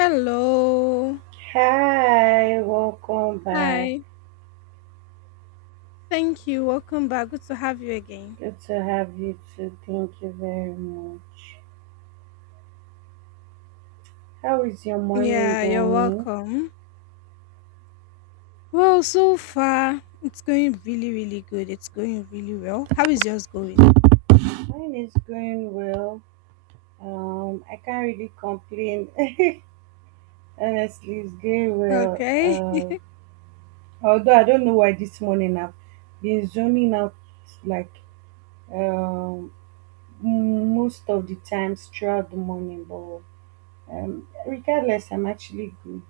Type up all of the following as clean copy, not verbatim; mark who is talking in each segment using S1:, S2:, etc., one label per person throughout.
S1: Hello.
S2: Hi, welcome back.
S1: Hi. Thank you. Welcome back. Good to have you again.
S2: Good to have you too. Thank you very much. How is your morning
S1: Yeah, you're
S2: going?
S1: welcome. Well, so far, it's going really, really good. It's going really well. How is yours going?
S2: Mine is going well. I can't really complain. Honestly, it's going well.
S1: Okay.
S2: Although I don't know why this morning I've been zoning out like um most of the times throughout the morning, but regardless, I'm actually good.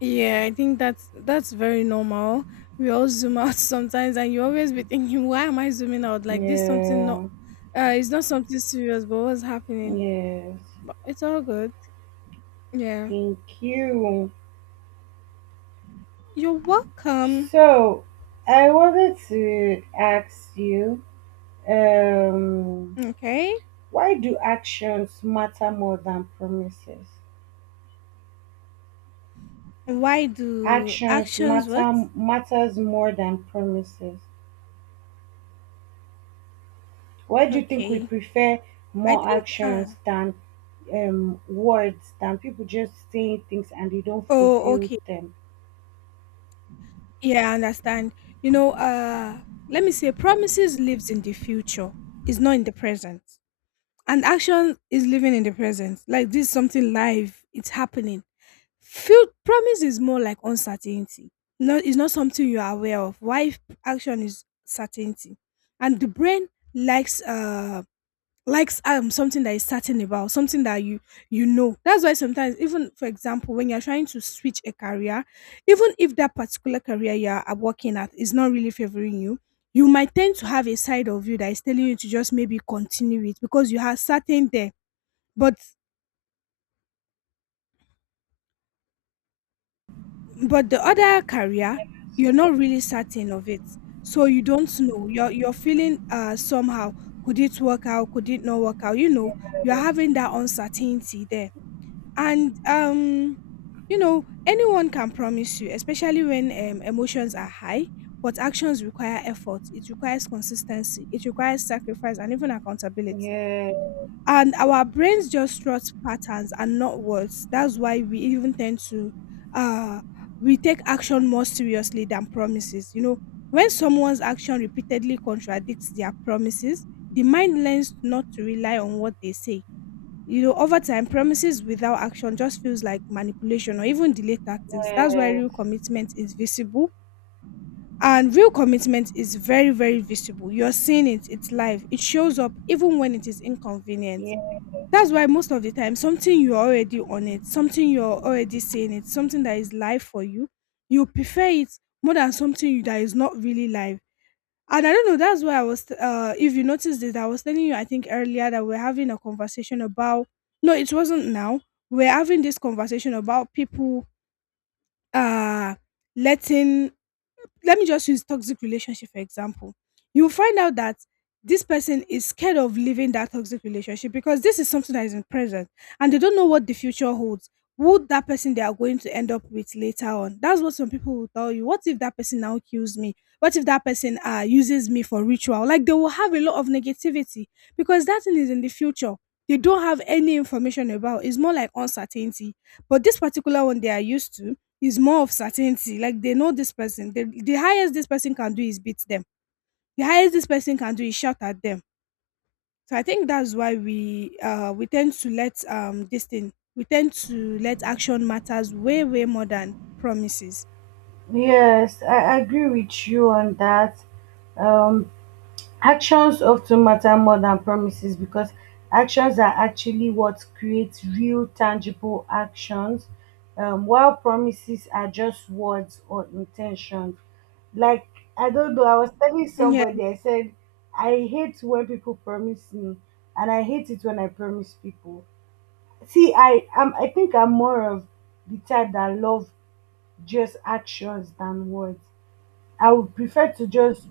S1: Yeah, I think that's very normal. We all zoom out sometimes, and you always be thinking, "Why am I zooming out? Like this, something not,
S2: Yeah,
S1: it's not something serious, but what's happening?
S2: yes.
S1: But it's all good. Yeah,
S2: Thank you.
S1: you're welcome.
S2: So, I wanted to ask you, um,
S1: Okay.
S2: why do actions matter more than promises?
S1: Why do
S2: Actions
S1: actions what?
S2: matter matters more than promises. Why do you think we
S1: Okay.
S2: prefer
S1: I
S2: more
S1: think uh
S2: actions than words than people just saying things and they don't
S1: oh
S2: fulfill
S1: okay.
S2: them?
S1: Yeah, I understand. You know, let me say promises lives in the future, is not in the present. And action is living in the present. Like this is something live, it's happening. Feel promise is more like uncertainty. No, it's not something you are aware of. Why action is certainty. And the brain likes uh likes something that is certain about something that you know that's why sometimes, even for example, when you're trying to switch a career, even if that particular career you're working at is not really favoring you, you might tend to have a side of you that is telling you to just maybe continue it because you are certain there. But but the other career, you're not really certain of it, so you don't know, you're feeling somehow. Could it work out? Could it not work out? You know, you're having that uncertainty there. And You know, anyone can promise you, especially when emotions are high, but actions require effort. It requires consistency. It requires sacrifice and even accountability.
S2: Yeah,
S1: And our brains just trust patterns and not words. That's why we even tend to, uh, we take action more seriously than promises. You know, when someone's action repeatedly contradicts their promises, the mind learns not to rely on what they say. You know, over time, promises without action just feels like manipulation or even delay tactics. That's why
S2: yes,
S1: real commitment is visible. And real commitment is very, very visible. You're seeing it, it's live, it shows up even when it is inconvenient.
S2: yes.
S1: That's why most of the time, something you're already on it, something you're already seeing it, something that is live for you, you prefer it more than something that is not really live. And I don't know, that's why I was, if you noticed it, I was telling you, I think earlier that we're having a conversation about, no, it wasn't now. We're having this conversation about people, uh, letting, let me just use toxic relationship for example. You will find out that this person is scared of leaving that toxic relationship because this is something that is in present, and they don't know what the future holds. Who that person they are going to end up with later on, that's what some people will tell you. What if that person now kills me? What if that person uses me for ritual? Like, they will have a lot of negativity because that thing is in the future. They don't have any information about It's more like uncertainty. But this particular one they are used to is more of certainty. Like they know this person. The highest this person can do is beat them. The highest this person can do is shout at them. So I think that's why we tend to let this thing, we tend to let action matters way, way more than promises.
S2: Yes, I agree with you on that. Um, Actions often matter more than promises because actions are actually what creates real, tangible actions, while promises are just words or intentions. Like, I don't know, I was telling
S1: Yeah.
S2: somebody, I said, I hate when people promise me, and I hate it when I promise people. See, I am. I think I'm more of the type that love just actions than words. I would prefer to just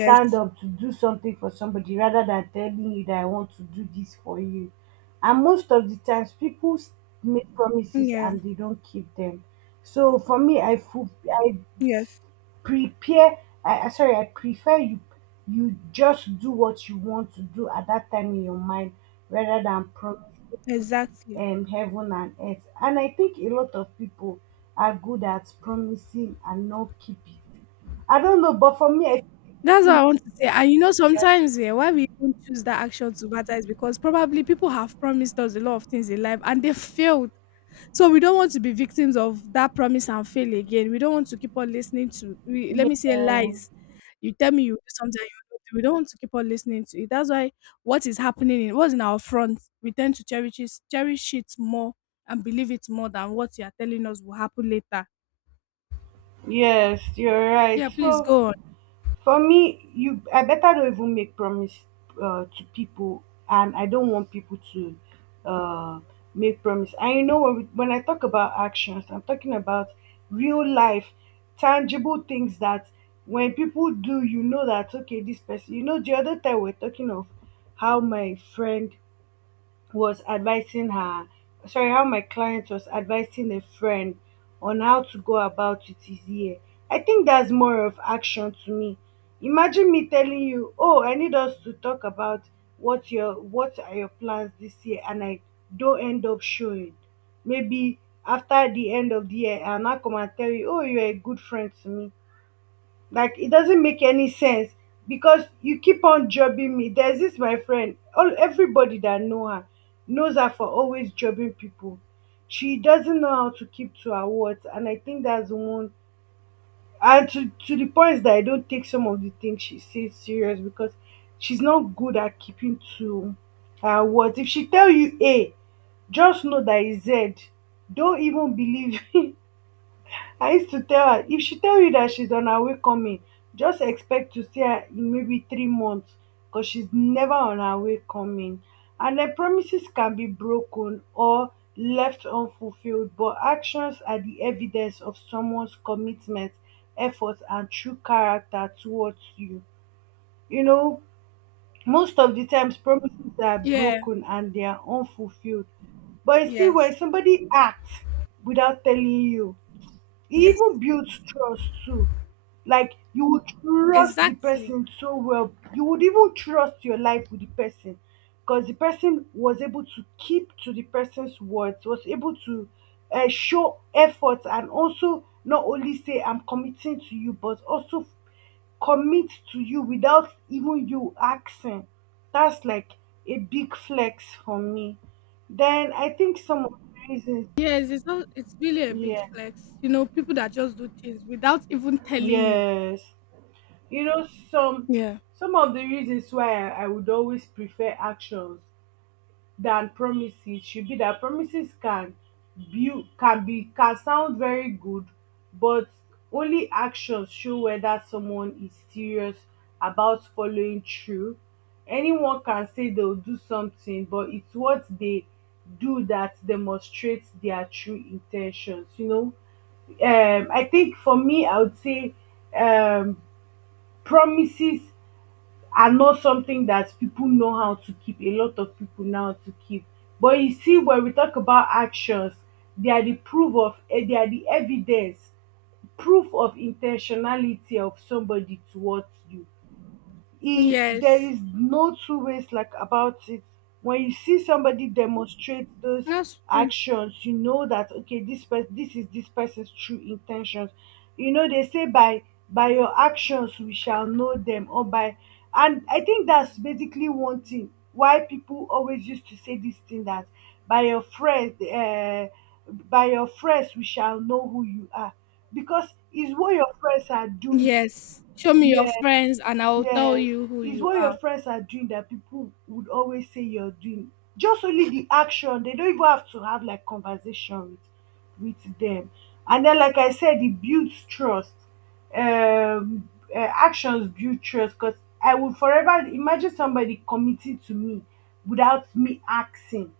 S2: stand up to do something for somebody rather than telling you that I want to do this for you. And most of the times, make promises
S1: Yeah.
S2: and they don't keep them. So for me, I feel I
S1: Yes.
S2: prepare I- sorry, I prefer you just do what you want to do at that time in your mind rather than promising
S1: Exactly.
S2: heaven and earth. And I think a lot of people are good at promising and not keeping. I don't know, but for me,
S1: That's what
S2: think,
S1: I want to say. And you know, sometimes, yeah, why we even choose that action to matter is because probably people have promised us a lot of things in life and they failed. So we don't want to be victims of that promise and fail again. We don't want to keep on listening to, we, let me say,
S2: yeah,
S1: lies. You tell me you do something and you don't do. We don't want to keep on listening to it. That's why what is happening in, what's in our front, we tend to cherish it more, and believe it more than what you are telling us will happen later.
S2: yes, you're right.
S1: Yeah, please
S2: So
S1: go on.
S2: for me, you I better don't even make promise to people, and I don't want people to uh, make promise. And you know, when I talk about actions, I'm talking about real life, tangible things that when people do, you know that okay, this person. You know, the other time we're talking of how my friend was advising her sorry how my client was advising a friend on how to go about it his year. I think that's more of action to me. Imagine me telling you, oh, I need us to talk about what are your plans this year, and I don't end up showing, maybe, after the end of the year, I'll now come and tell you, oh, you're a good friend to me. Like, it doesn't make any sense because you keep on jobbing me. There's this my friend. All everybody that know her knows her for always jobbing people. She doesn't know how to keep to her words, and I think that's one. And to the point that I don't take some of the things she says serious because she's not good at keeping to her words. If she tell you A, just know that it's Z. Don't even believe. I used to tell her, if she tell you that she's on her way coming, just expect to see her in maybe 3 months because she's never on her way coming. And then promises can be broken or left unfulfilled, but actions are the evidence of someone's commitment, effort, and true character towards you. You know, most of the times promises are
S1: Yeah,
S2: broken and they are unfulfilled. But you see, when
S1: yes,
S2: somebody acts without telling you, he
S1: yes,
S2: even builds trust too. Like, you would trust the
S1: exactly.
S2: person so well, you would even trust your life with the person because the person was able to keep to the person's words, was able to show effort and also not only say I'm committing to you, but also commit to you without even you asking. That's like a big flex for me. Then I think some of the reasons,
S1: Yes, it's not, it's really a big
S2: yes,
S1: flex. You know, people that just do things without even telling you.
S2: yes. You know,
S1: Yeah.
S2: some of the reasons why I would always prefer actions than promises should be that promises can sound very good, but only actions show whether someone is serious about following through. Anyone can say they'll do something, but it's what they do that demonstrates their true intentions. You know, I think for me, I would say, um promises are not something that people know how to keep. A lot of people know how to keep. But you see, when we talk about actions, they are the proof of, they are the evidence, proof of intentionality of somebody towards you. He, there
S1: Yes,
S2: is no two ways like about it. When you see somebody demonstrate those
S1: that's true.
S2: actions, you know that okay, this person, this is this person's true intentions. You know, they say by your actions we shall know them, or by, and I think that's basically one thing why people always used to say this thing that by your friends we shall know who you are because it's what your friends are doing.
S1: Yes. Show me your
S2: Yeah.
S1: friends and I'll tell
S2: Yes,
S1: you who
S2: it's
S1: you
S2: what your
S1: are.
S2: friends are doing that people would always say you're doing. Just only the action. They don't even have to have like conversation with them. And then, like I said, it builds trust. Actions build trust because I would forever imagine somebody committing to me without me asking.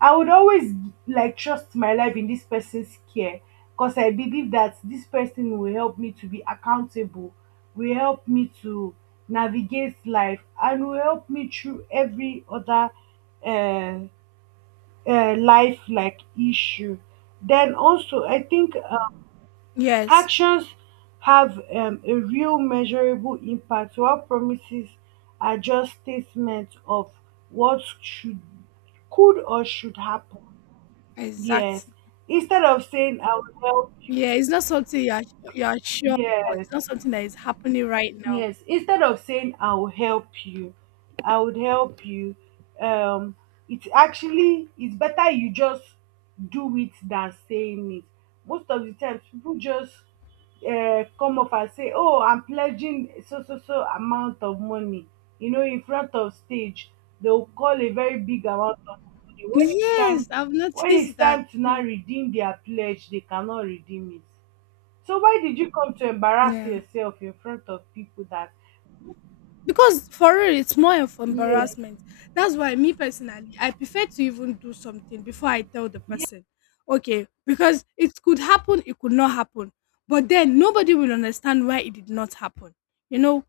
S2: I would always like trust my life in this person's care because I believe that this person will help me to be accountable, will help me to navigate life, and will help me through every other uh, life like issue. Then also, I think
S1: Yes,
S2: actions have a real measurable impact, while promises are just statements of what should, could, or should happen. Yes.
S1: exactly.
S2: Instead of saying I will help you,
S1: Yeah, it's not something you are sure, or
S2: yes.
S1: it's not something that is happening right now.
S2: Yes, instead of saying I will help you, I would help you. um it's actually it's better you just do it than saying it. Most of the times people just come up and say, oh, I'm pledging so so so amount of money, you know, in front of stage, they'll call a very big amount of money. When it's
S1: Yes,
S2: time,
S1: I've
S2: when it's
S1: noticed that
S2: time to now
S1: too.
S2: redeem their pledge, they cannot redeem it. So why did you come to embarrass
S1: Yeah.
S2: yourself in front of people that,
S1: Because for real, it's more of
S2: yes,
S1: embarrassment. That's why me personally, I prefer to even do something before I tell the person, okay, because it could happen, it could not happen, but then nobody will understand why it did not happen. You know,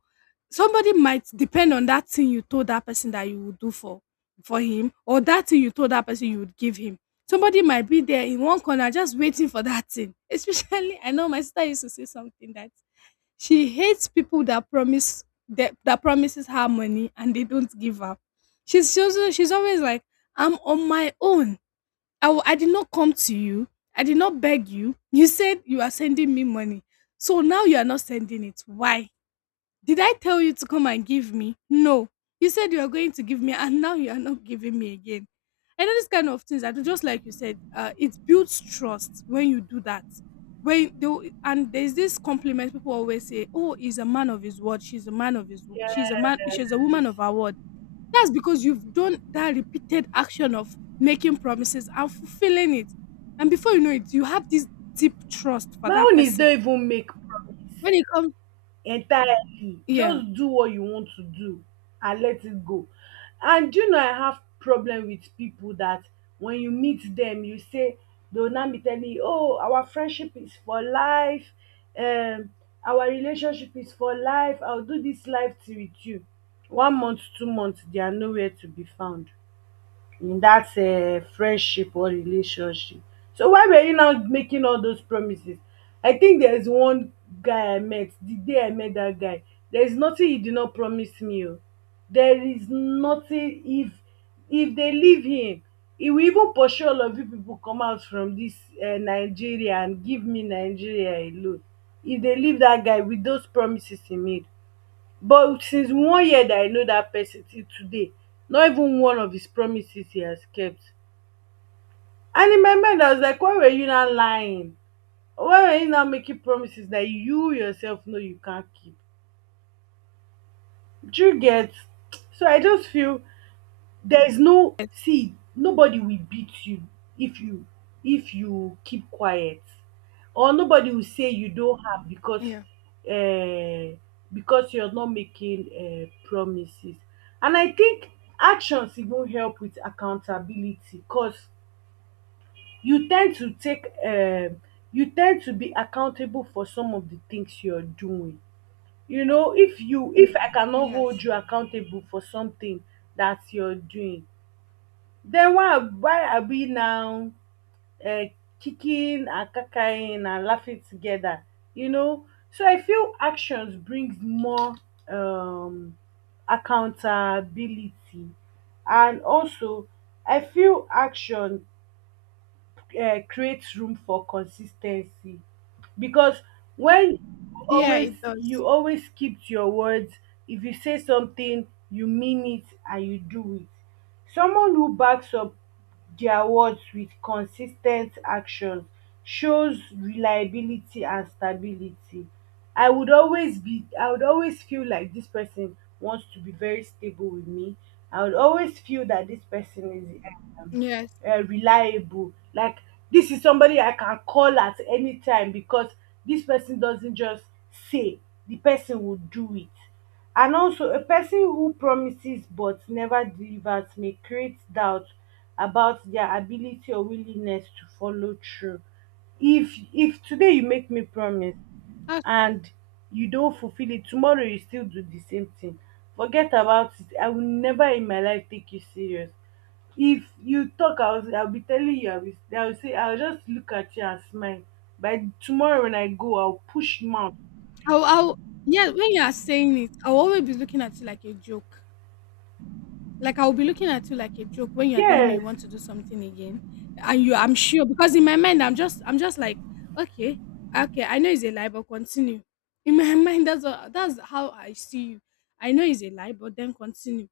S1: somebody might depend on that thing you told that person that you would do for him, or that thing you told that person you would give him. Somebody might be there in one corner just waiting for that thing. Especially, I know my sister used to say something that she hates people that promise, that promises her money and they don't give her. She's always like, I'm on my own. I, I did not come to you. I did not beg you. You said you are sending me money. So now you are not sending it. Why? Did I tell you to come and give me? No. You said you were going to give me, and now you are not giving me again. I know this kind of things. I do just like you said. It builds trust when you do that. When they, and there's this compliment people always say, "Oh, he's a man of his word. She's a man of his. She's a man. She's a woman
S2: yes.
S1: of her word." That's because you've done that repeated action of making promises and fulfilling it, and before you know it, you have this deep trust for
S2: My
S1: that
S2: own is
S1: person.
S2: don't even make promise
S1: When it comes,
S2: entirely.
S1: yeah,
S2: Just do what you want to do and let it go. And you know I have problem with people that when you meet them, you say, they'll now be telling you, oh, our friendship is for life, um, our relationship is for life, I'll do this life till with you. 1 month, 2 months, they are nowhere to be found in that friendship or relationship. So why were you now making all those promises? I think there is one guy I met, the day I met that guy, there is nothing he did not promise me. Oh, there is nothing. If they leave him, he will even pursue all of you people come out from this Nigeria and give me Nigeria alone. If they leave that guy with those promises he made, but since 1 year that I know that person till today, not even one of his promises he has kept. And in my mind I was like, why were you not lying? Why were you not making promises that you yourself know you can't keep? Do you get? So I just feel, there is no,
S1: yes,
S2: see, nobody will beat you if you if you keep quiet, or nobody will say you don't have
S1: yeah,
S2: uh, because you're not making promises. And I think actions even help with accountability because you tend to take you tend to be accountable for some of the things you're doing. You know, if I cannot hold
S1: yes.
S2: you accountable for something that you're doing, then why are we now uh, kicking and cackling and laughing together? You know, so I feel actions brings more um, accountability, and also I feel action creates room for consistency, because when
S1: Yeah, it does.
S2: you always keep to your words. If you say something, you mean it and you do it. Someone who backs up their words with consistent action shows reliability and stability. I would always feel like this person wants to be very stable with me. I would always feel that this person is um,
S1: Yes,
S2: reliable. Like, this is somebody I can call at any time because this person doesn't just say, the person will do it. And also a person who promises but never delivers may create doubt about their ability or willingness to follow through. If today you make me promise
S1: that's true.
S2: and you don't fulfill it, tomorrow you still do the same thing, forget about it. I will never in my life take you serious. If you talk, I will say, I'll just look at you and smile. By tomorrow when I go, I'll push mouth.
S1: I'll, I'll, yeah, when you are saying it, I'll always be looking at you like a joke. Like I'll be looking at you like a joke when you are telling me
S2: Yes,
S1: you want to do something again, and you, I'm sure, because in my mind, I'm just like, okay, okay, I know it's a lie, but continue. In my mind, that's what, that's how I see you. I know it's a lie, but then continue.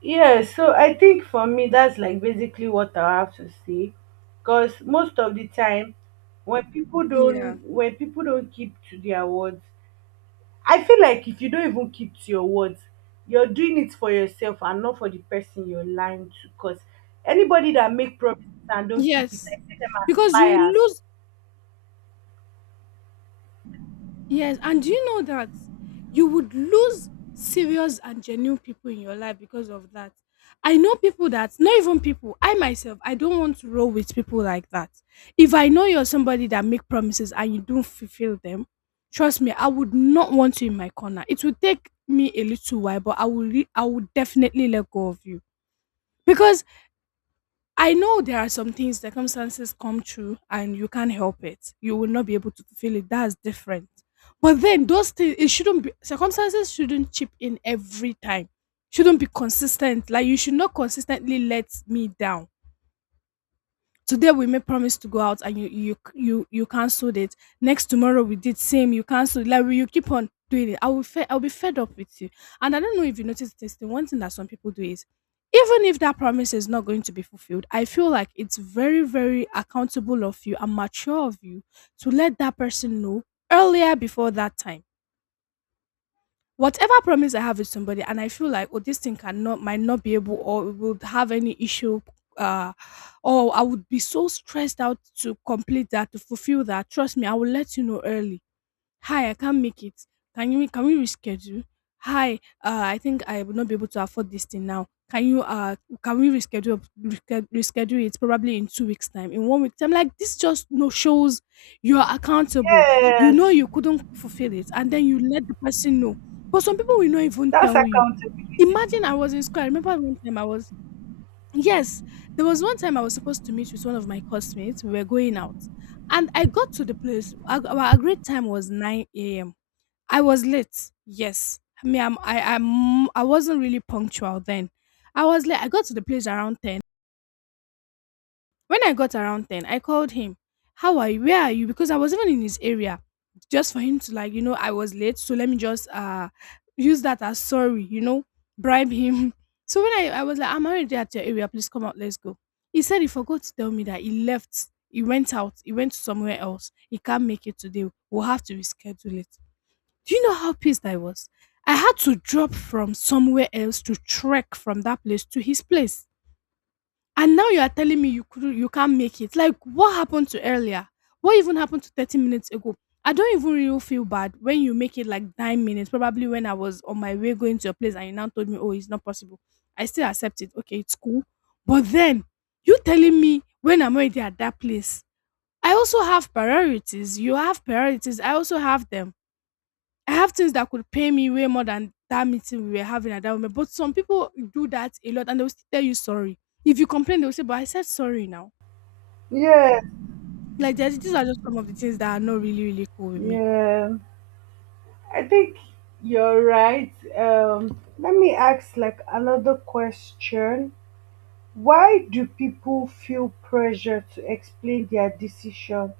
S2: yes. So I think for me that's like basically what I have to say because most of the time
S1: Yeah.
S2: when people don't keep to their words, I feel like if you don't even keep to your words, you're doing it for yourself and not for the person you're lying to because anybody that make promises and don't keep it,
S1: Yes.
S2: I see them as
S1: Because you
S2: liars.
S1: lose. Yes, and do you know that you would lose serious and genuine people in your life because of that? I know people that, not even people, I myself, I don't want to roll with people like that. If I know you're somebody that make promises and you don't fulfill them, trust me, I would not want you in my corner. It would take me a little while, but I will, I will definitely let go of you, because I know there are some things, circumstances come true and you can't help it. You will not be able to fulfill it. That's different. But then those things, it shouldn't be, circumstances shouldn't chip in every time. Shouldn't be consistent. Like you should not consistently let me down. Today we made promise to go out and you cancelled it. Next tomorrow we did same, you cancelled. Like, will you keep on doing it? I will, I'll be fed up with you. And I don't know if you notice this thing. One thing that some people do is, even if that promise is not going to be fulfilled, I feel like it's very, very accountable of you and mature of you to let that person know earlier before that time. Whatever promise I have with somebody, and I feel like, oh, this thing cannot, might not be able, or it would have any issue, uh, or I would be so stressed out to complete that, to fulfill that. Trust me, I will let you know early. Hi, I can't make it. Can we reschedule? Hi, I think I would not be able to afford this thing now. Can you can we reschedule, reschedule it probably in 2 weeks time, in 1 week time? Like this just no shows. You are accountable. You know
S2: Yes.
S1: you couldn't fulfill it, and then you let the person know. But some people will not even
S2: That's
S1: tell you.
S2: accountability.
S1: Imagine I was in school. I remember one time I was, yes, there was one time I was supposed to meet with one of my classmates. We were going out, and I got to the place. Our agreed time was nine a.m. I was late. Yes. Me, I wasn't really punctual then. I was late. I got to the place around 10. When I got around 10, I called him. How are you? Where are you? Because I was even in his area. Just for him to like, I was late. So let me just use that as sorry, bribe him. So when I was like, I'm already at your area, please come out, let's go. He said he forgot to tell me that he left. He went out. He went somewhere else. He can't make it today. We'll have to reschedule it. Do you know how pissed I was? I had to drop from somewhere else to trek from that place to his place. And now you are telling me you can't make it. Like what happened to earlier? What even happened to 30 minutes ago? I don't even really feel bad when you make it like 9 minutes, probably when I was on my way going to your place and you now told me, oh, it's not possible. I still accept it. Okay, it's cool. But then you telling me when I'm already at that place. I also have priorities. You have priorities. I also have them. I have things that could pay me way more than that meeting we were having at that moment. But some people do that a lot and they'll still tell you sorry. If you complain, they'll say, but I said sorry now.
S2: Yes,
S1: These are just some of the things that are not really, really cool with me.
S2: yeah. I think you're right. Let me ask like another question. Why do people feel pressure to explain their decision?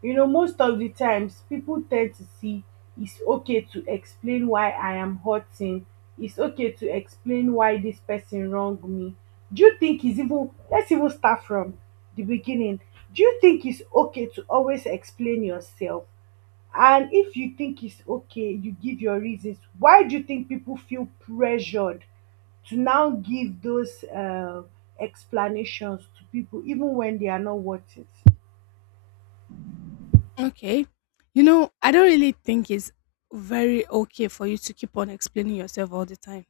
S2: You know, most of the times people tend to see it's okay to explain why I am hurting, it's okay to explain why this person wronged me. Do you think it's even, let's even start from the beginning. Do you think it's okay to always explain yourself? And if you think it's okay, you give your reasons. Why do you think people feel pressured to now give those explanations to people even when they are not worth it?
S1: Okay. You know, I don't really think it's very okay for you to keep on explaining yourself all the time.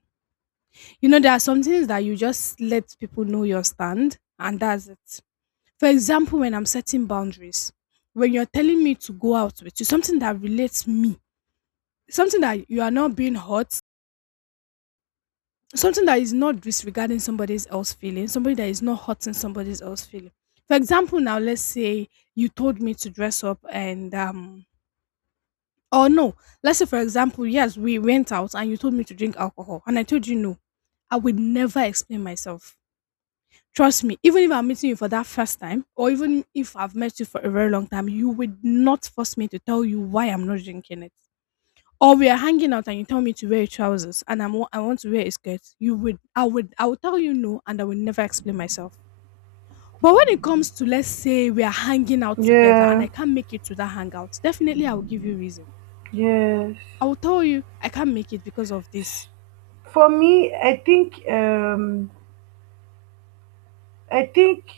S1: You know, there are some things that you just let people know your stand and that's it. For example, when I'm setting boundaries, when you're telling me to go out with you, something that relates me, something that you are not being hurt, something that is not disregarding somebody else's feeling, somebody that is not hurting somebody else's feeling. For example, now let's say you told me to dress up and or no, let's say for example, yes, we went out and you told me to drink alcohol and I told you no. I would never explain myself. Trust me, even if I'm meeting you for that first time, or even if I've met you for a very long time, you would not force me to tell you why I'm not drinking it. Or we are hanging out and you tell me to wear trousers and I want to wear a skirt. You would I would tell you no and I will never explain myself. But when it comes to let's say we are hanging out together and
S2: Yeah,
S1: I can't make it to that hangout, definitely I will give you reason.
S2: yes,
S1: I will tell you I can't make it because of this.
S2: for me I think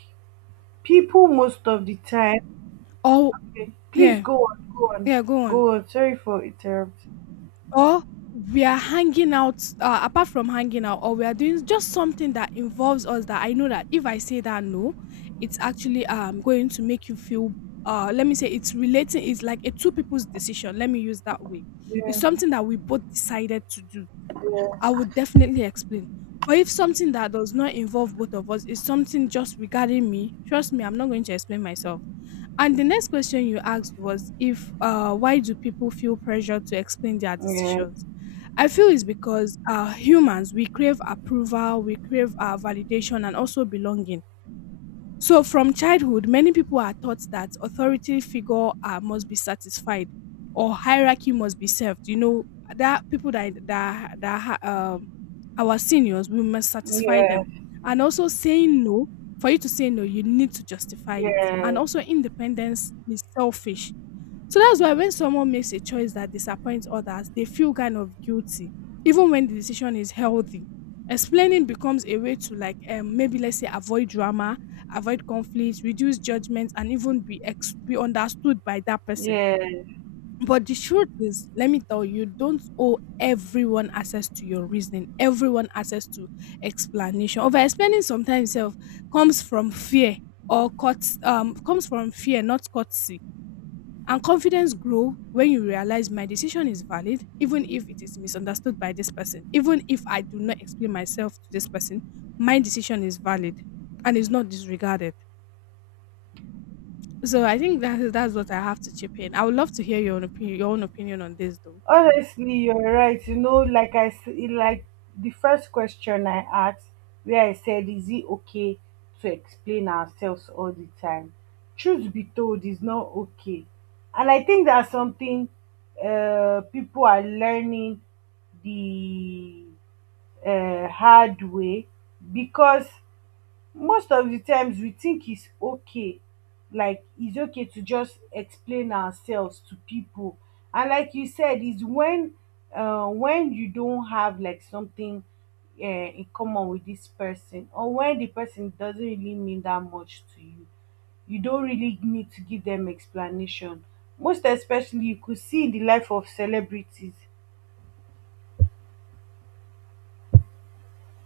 S2: people most of the time.
S1: Oh,
S2: Okay, please
S1: yeah.
S2: go on.
S1: Yeah, go
S2: Go
S1: on.
S2: on, sorry for interrupting.
S1: Or we are hanging out, apart from hanging out, or we are doing just something that involves us, that I know that if I say that no, it's actually going to make you feel, let me say it's relating, it's like a two people's decision, let me use that way. It's
S2: Yeah,
S1: something that we both decided to do. I
S2: yeah,
S1: would definitely explain. But if something that does not involve both of us is something just regarding me, trust me, I'm not going to explain myself. And the next question you asked was if, why do people feel pressure to explain their
S2: yeah,
S1: decisions? I feel it's because humans, we crave approval, we crave validation, and also belonging. So from childhood, many people are taught that authority figure must be satisfied or hierarchy must be served. You know, that people our seniors, we must satisfy them,
S2: yeah,
S1: and also saying no. For you to say no, you need to justify it,
S2: yeah,
S1: and also independence is selfish. So that's why when someone makes a choice that disappoints others, they feel kind of guilty, even when the decision is healthy. Explaining becomes a way to, like, maybe let's say avoid drama, avoid conflict, reduce judgment, and even be understood by that person.
S2: yeah.
S1: But the truth is, let me tell you, don't owe everyone access to your reasoning, everyone access to explanation. Over explaining sometimes self comes from fear, or cuts comes from fear, not courtesy, and confidence grow when you realize my decision is valid, even if it is misunderstood by this person. Even if I do not explain myself to this person, my decision is valid and is not disregarded. So I think that that's what I have to chip in. I would love to hear your own opinion on this though.
S2: Honestly, you're right. You know, like like the first question I asked, where I said, "Is it okay to explain ourselves all the time?" Truth be told, is not okay, and I think that's something people are learning the hard way because most of the times we think it's okay, like it's okay to just explain ourselves to people. And like you said, is when you don't have like something in common with this person, or when the person doesn't really mean that much to you, you don't really need to give them explanation, most especially you could see in the life of celebrities.